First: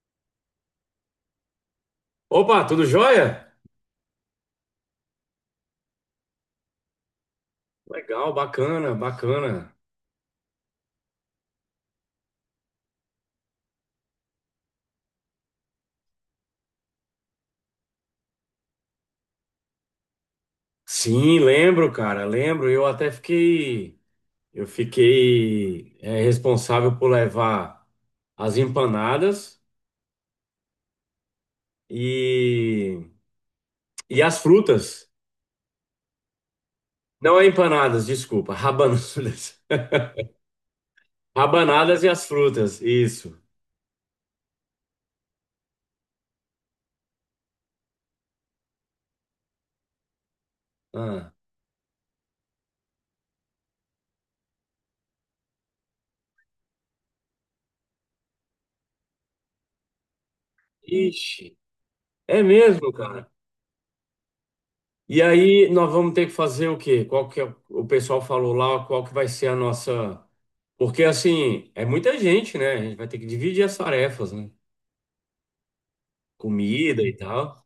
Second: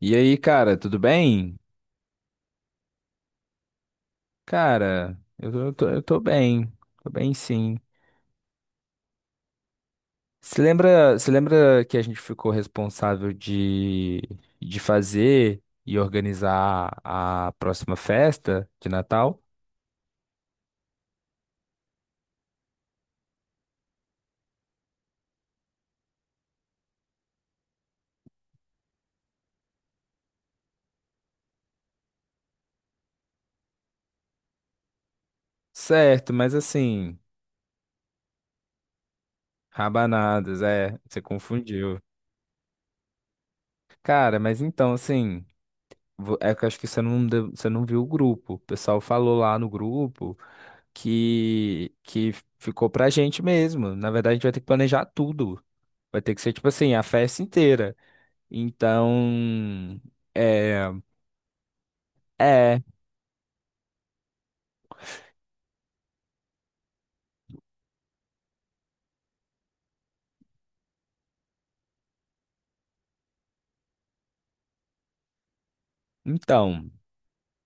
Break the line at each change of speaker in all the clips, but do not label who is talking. E aí, cara, tudo bem?
Opa, tudo jóia?
Cara, eu tô bem. Tô bem, sim.
Legal, bacana, bacana.
Você lembra que a gente ficou responsável de fazer e organizar a próxima festa de Natal?
Sim, lembro, cara, lembro. Eu fiquei responsável por levar as empanadas e, e as frutas.
Certo, mas assim,
Não é empanadas, desculpa, rabanadas.
rabanadas, é, você confundiu.
Rabanadas e as frutas, isso.
Cara, mas então, assim, é que eu acho que você não viu o grupo. O pessoal falou lá no grupo
Ah.
que ficou pra gente mesmo. Na verdade, a gente vai ter que planejar tudo. Vai ter que ser, tipo assim, a festa inteira. Então, é,
Ixi, é
é,
mesmo, cara. E aí nós vamos ter que fazer o quê? Qual que é, o pessoal falou lá, qual que vai ser a nossa. Porque assim, é muita gente, né? A gente vai ter que dividir as tarefas, né?
então,
Comida e tal.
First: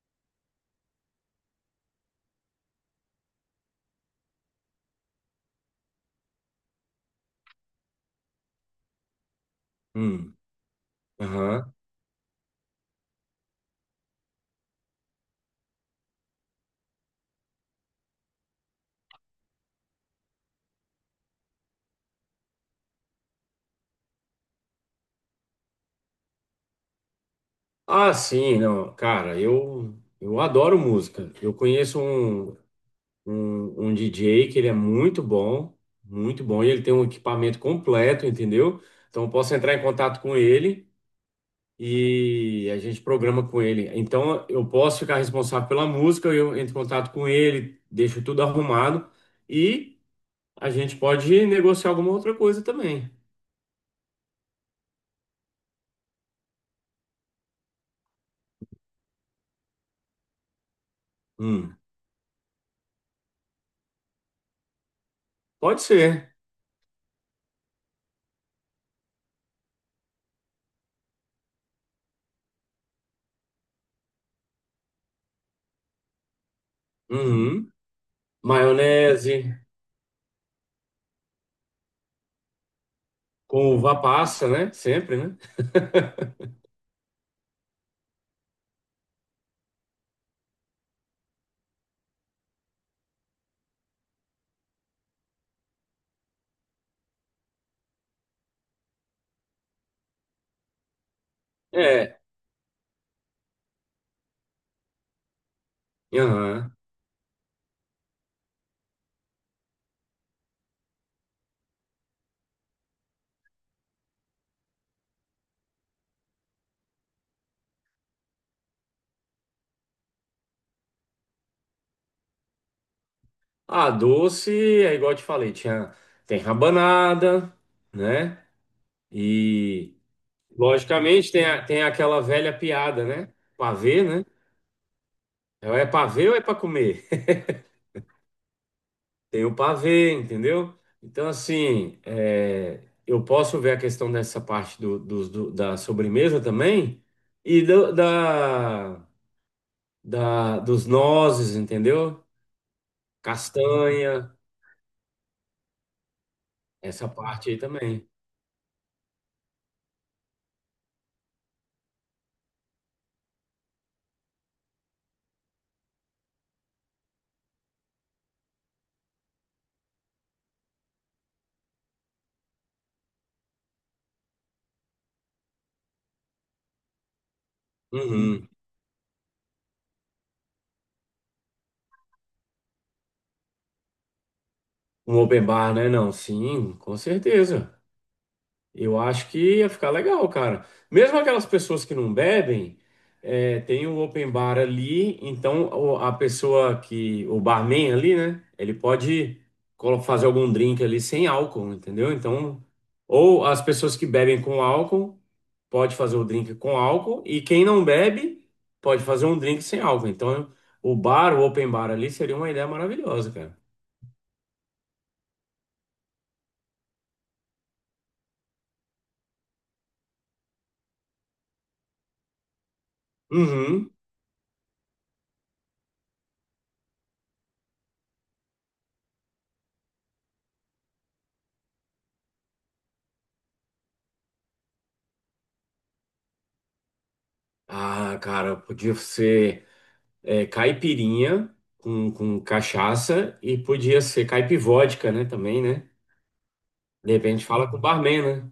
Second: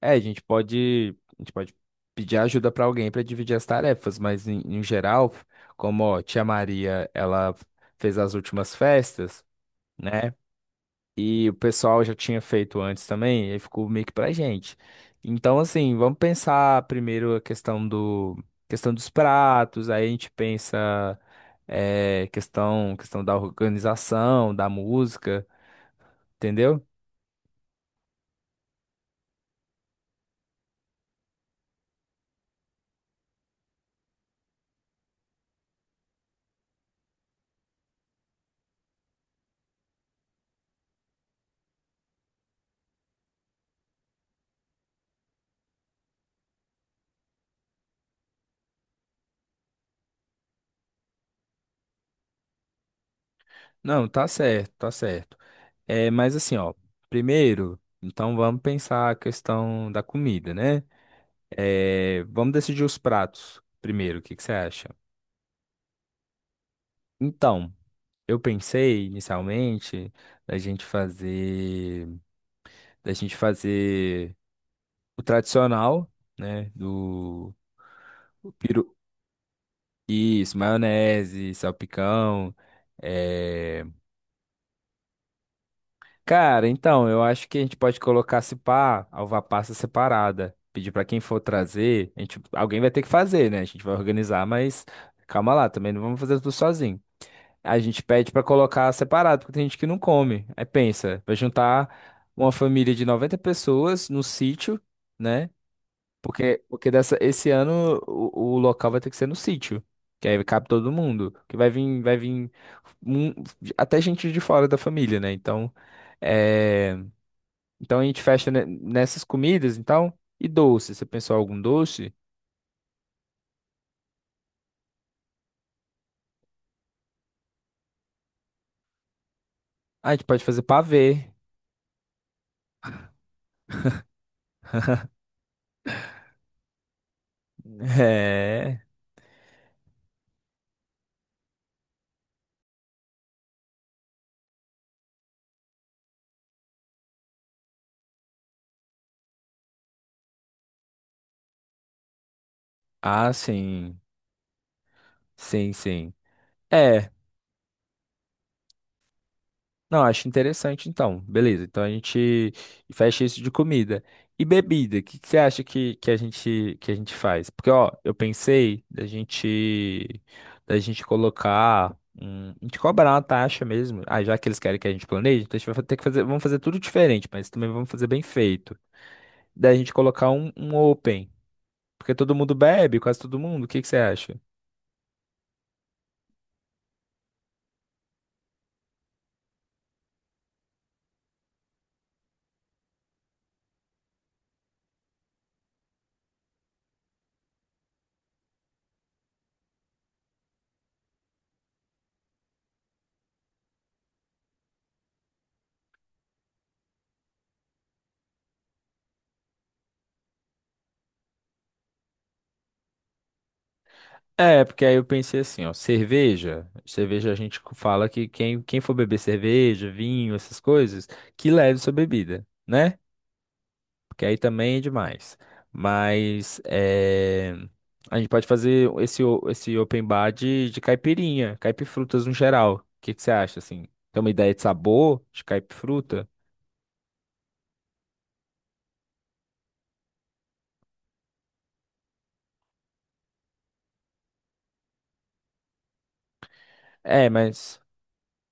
a gente pode pedir ajuda pra alguém pra dividir as tarefas, mas em geral, como, ó, tia Maria, ela fez as últimas festas, né?
Hum,
E o
aham.
pessoal já tinha feito antes também, e aí ficou meio que pra gente. Então, assim, vamos pensar primeiro a questão dos pratos, aí a gente pensa questão da organização, da música, entendeu?
Ah, sim, não. Cara, eu adoro música. Eu conheço um DJ que ele é muito bom, e ele tem um equipamento completo, entendeu? Então eu posso entrar em contato com ele e a gente programa com ele. Então eu posso ficar responsável pela música, eu entro em contato com ele, deixo tudo arrumado e a gente pode negociar alguma outra coisa também.
Não, tá certo, tá certo. É, mas assim, ó, primeiro, então vamos pensar a questão da comida, né?
Hum,
É, vamos decidir os pratos primeiro, o que que você acha?
pode ser.
Então. Eu pensei inicialmente da gente fazer, da gente fazer o tradicional, né, do
Uhum.
o peru,
Maionese
isso, maionese, salpicão.
com
é.
uva passa, né? Sempre, né?
Cara, então eu acho que a gente pode colocar se pá, alva passa separada. Pedir pra quem for trazer, a gente, alguém vai ter que fazer, né? A gente vai organizar, mas calma lá, também não vamos fazer tudo sozinho. A gente pede pra colocar separado, porque tem gente que não come. Aí pensa, vai juntar
É.
uma família de 90 pessoas no sítio, né? Porque,
Aham.
porque dessa, esse ano o local vai ter que ser no sítio. Que aí cabe todo mundo. Que vai vir um- até gente de fora da família, né? Então, é, então a gente fecha nessas comidas, então. E doce, você pensou algum doce?
Ah, doce é igual eu te falei, tem rabanada, né? E
Ah, a gente pode fazer pavê.
logicamente tem aquela velha piada, né? Pavê, né? É, ou é para ver ou é para comer?
É.
Tem o pavê, entendeu? Então, assim, eu posso ver a questão dessa parte da sobremesa também e dos nozes, entendeu?
Ah, sim.
Castanha,
Sim, sim.
essa
É.
parte aí também.
Não, acho interessante então. Beleza, então a gente fecha isso de comida. E bebida, o que que você acha que a gente faz? Porque ó, eu pensei da gente colocar um, a gente cobrar uma taxa mesmo. Ah, já que eles querem que a gente planeje, então a gente vai ter que fazer, vamos fazer tudo diferente, mas também vamos fazer bem
Uhum.
feito. Da gente colocar um open, porque todo mundo bebe, quase todo mundo. O que que você acha?
Um open bar, né? Não, sim, com certeza. Eu acho que ia ficar legal, cara. Mesmo aquelas pessoas que não bebem, tem o open bar ali, então a pessoa que, o barman ali, né? Ele pode fazer algum drink ali sem álcool, entendeu? Então, ou as pessoas que bebem com álcool, pode fazer o drink com álcool, e quem não bebe, pode fazer um drink sem álcool. Então, o open bar ali seria uma ideia maravilhosa, cara.
É, porque aí eu pensei assim, ó, cerveja a gente fala que quem for beber cerveja, vinho, essas coisas, que leve sua bebida, né?
Uhum.
Porque aí também é demais. Mas é, a gente pode fazer esse open bar de caipirinha, caipifrutas no geral. O que que você acha, assim? Tem uma ideia de sabor de caipifruta?
Ah, cara, podia ser. Caipirinha com cachaça e podia ser caipivódica, né? Também, né? De
É,
repente fala com o
mas...
barman, né?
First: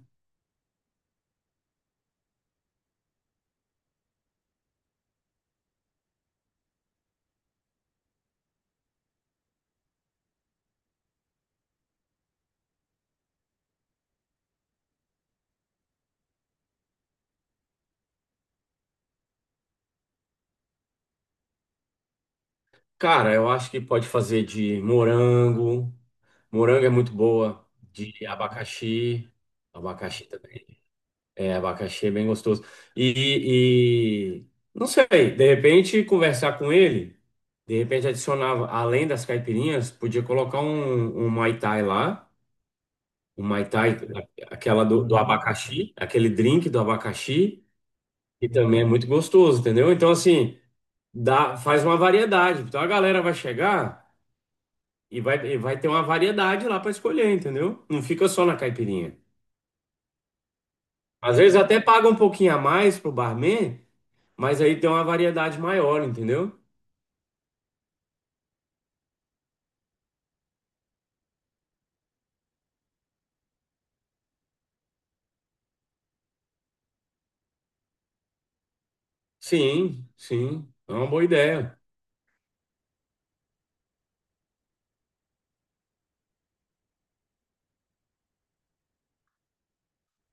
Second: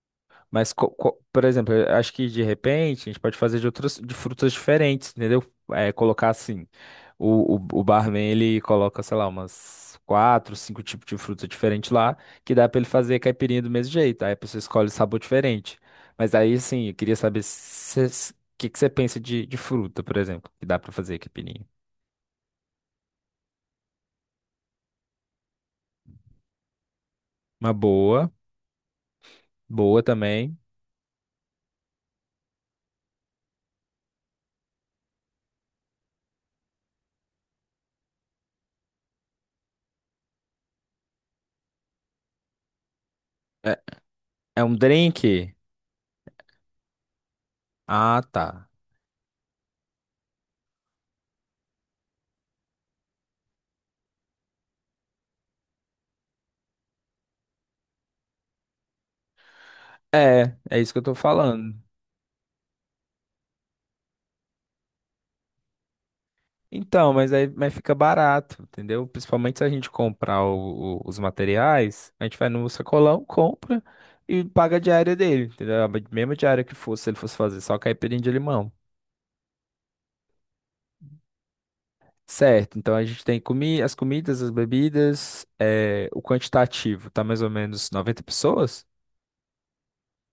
Mas, por exemplo, eu acho que de repente a gente pode fazer de outras de frutas diferentes, entendeu? É, colocar assim, o barman ele coloca, sei lá, umas quatro, cinco tipos de fruta diferente lá, que dá pra ele fazer caipirinha do mesmo jeito. Aí a pessoa escolhe sabor diferente. Mas aí, assim, eu queria saber o que que você pensa de fruta, por exemplo, que dá pra fazer caipirinha.
Cara, eu acho que pode fazer de morango. Morango é muito boa.
Uma
De
boa,
abacaxi.
boa
Abacaxi
também.
também. É, abacaxi é bem gostoso. E não sei, de repente conversar com ele. De repente adicionava, além das caipirinhas, podia colocar um Muay Thai lá. O Mai
É,
Tai,
é um
aquela do
drink?
abacaxi, aquele drink do abacaxi,
Ah,
que
tá.
também é muito gostoso, entendeu? Então, assim, dá, faz uma variedade. Então a galera vai chegar e vai ter uma variedade lá para escolher, entendeu? Não fica só na caipirinha.
É isso que eu tô
Às vezes
falando.
até paga um pouquinho a mais pro barman, mas aí tem uma variedade maior, entendeu?
Então, mas aí mas fica barato, entendeu? Principalmente se a gente comprar os materiais, a gente vai no sacolão, compra e paga a diária dele, entendeu? A mesma diária que fosse, se ele fosse fazer só caipirinha de limão.
Sim, sim, é uma boa ideia.
Certo, então a gente tem comi as comidas, as bebidas, o quantitativo, tá mais ou menos 90 pessoas?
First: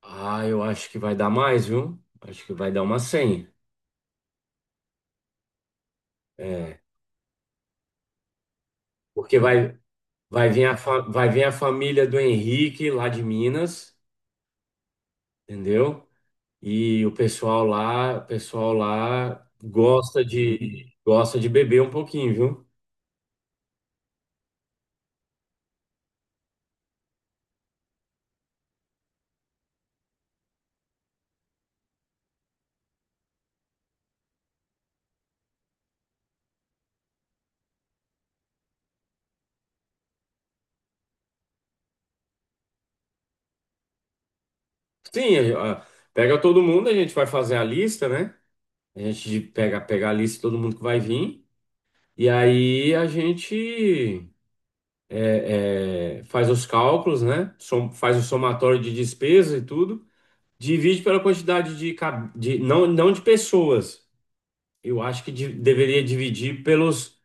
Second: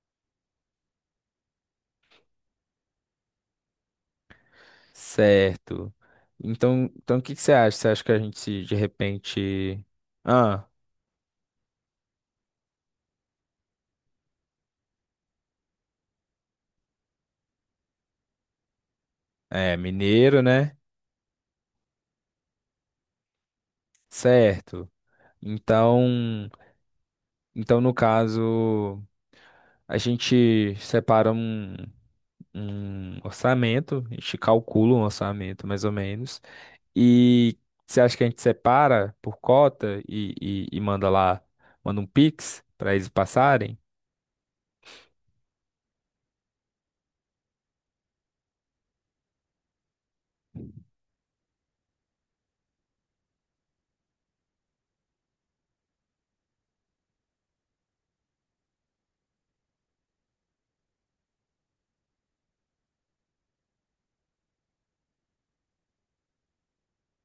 Ah, eu acho que vai dar mais, viu? Acho que vai dar uma 100.
Certo.
É,
Então, o que que você acha? Você acha que a gente se, de
porque
repente...
Vai vir
Ah,
a, fa- vai vir a família do Henrique lá de Minas, entendeu? E o pessoal lá
é
gosta
mineiro, né?
de gosta de beber um pouquinho, viu?
Certo. Então. Então, no caso, a gente separa um orçamento, a gente calcula um orçamento mais ou menos. E você acha que a gente separa por cota e manda lá, manda um Pix para eles passarem?
Sim, pega todo mundo, a gente vai fazer a lista, né? A gente pega a lista de todo mundo que vai vir. E aí a gente faz os cálculos, né? Faz o somatório de despesa e tudo. Divide pela quantidade de, não, não de pessoas. Eu acho que deveria dividir pelos,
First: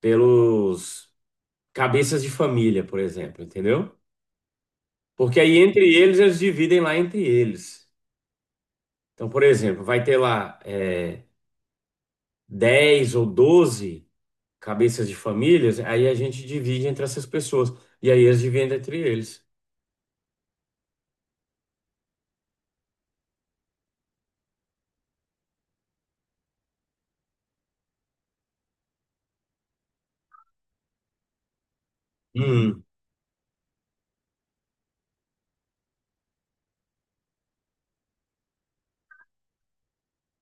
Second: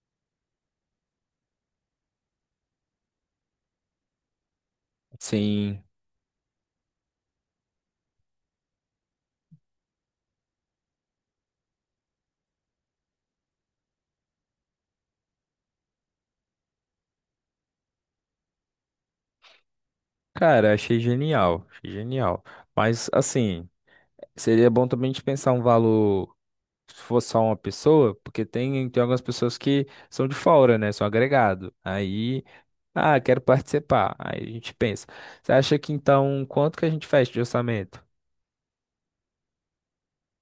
pelos cabeças de família, por exemplo, entendeu? Porque aí
Sim,
entre eles, eles dividem lá entre eles. Então, por exemplo, vai ter lá 10 ou 12 cabeças de famílias, aí a gente divide entre essas pessoas. E aí eles dividem entre eles.
cara, achei genial, achei genial. Mas assim, seria bom também a gente pensar um valor. Se fosse só uma pessoa, porque tem algumas pessoas que são de fora, né? São agregado. Aí
Hum.
Ah, quero participar. Aí a gente pensa. Você acha que então, quanto que a gente fecha de orçamento?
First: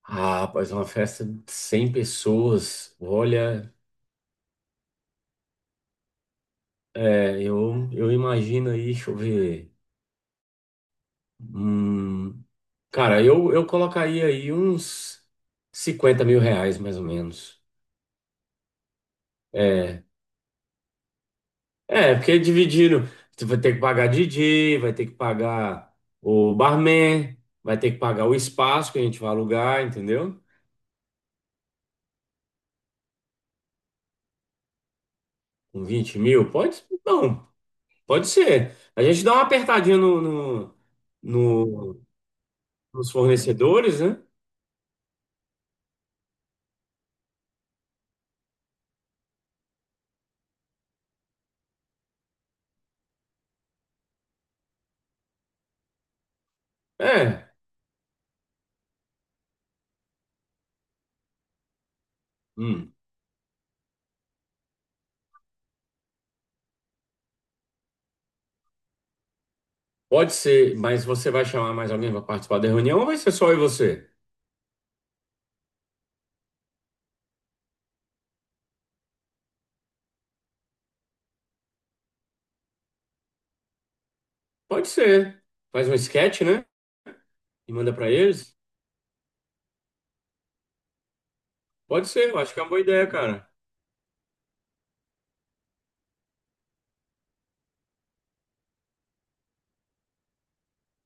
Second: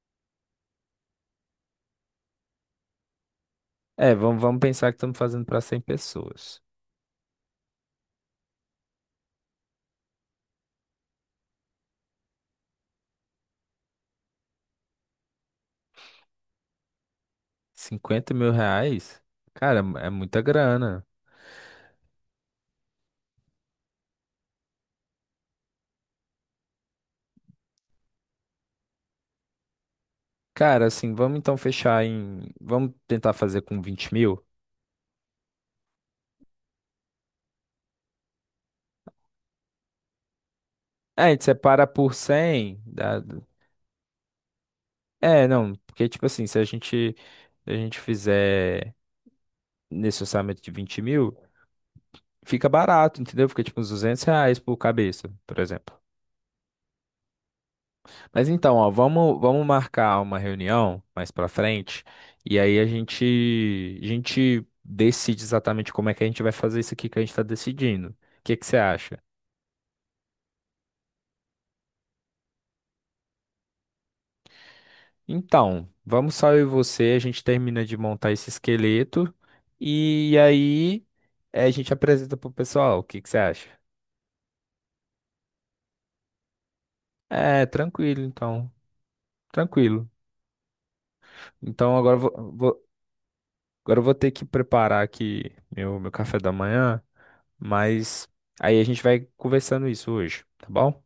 Ah, pois uma festa de 100 pessoas. Olha,
É, vamos pensar que estamos fazendo para 100 pessoas.
eu imagino aí, deixa eu ver. Hum, cara, eu colocaria aí uns R$ 50.000, mais ou menos.
R$ 50.000? Cara,
É,
é muita grana.
é, porque dividindo, você vai ter que pagar DJ, vai ter que pagar o barman, vai ter que pagar o espaço que a gente vai alugar, entendeu?
Cara, assim, vamos então fechar em. Vamos tentar fazer com 20.000?
Com 20 mil, pode? Não, pode ser. A gente dá uma apertadinha
É, a gente separa
no-
por 100.
nos fornecedores, né?
É, não, porque, tipo assim, se a gente fizer nesse orçamento de 20.000, fica barato, entendeu? Fica tipo uns R$ 200 por cabeça, por exemplo.
É,
Mas então, ó, vamos marcar uma reunião mais pra frente e aí a
hum,
gente, a gente decide exatamente como é que a gente vai fazer isso aqui que a gente tá decidindo. O que que você acha?
pode ser, mas você vai chamar mais alguém para participar da reunião ou vai ser só eu e você?
Então, vamos só eu e você, a gente termina de montar esse esqueleto e aí a gente apresenta pro pessoal. O que que você acha?
Pode ser. Faz um sketch, né?
É,
E manda pra
tranquilo,
eles.
então. Tranquilo. Então
Pode
agora
ser, eu acho que é uma boa ideia, cara.
eu vou ter que preparar aqui meu café da manhã. Mas aí a gente vai conversando isso hoje, tá bom?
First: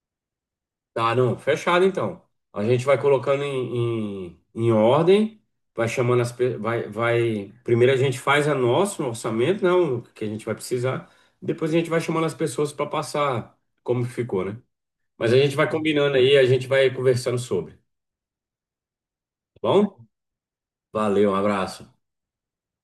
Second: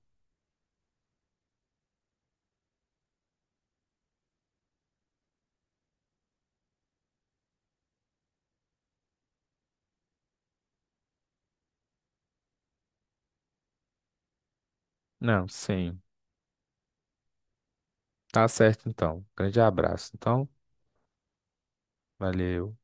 Tá, não, fechado então. A gente vai colocando em ordem, vai chamando as pe- vai. Primeiro a gente faz a nosso orçamento, né? O que a gente vai precisar. Depois a gente vai chamando as pessoas para passar como ficou, né? Mas a
Não,
gente vai
sim.
combinando aí, a gente vai conversando sobre. Tá
Tá certo então. Grande
bom?
abraço, então.
Valeu, um abraço.
Valeu.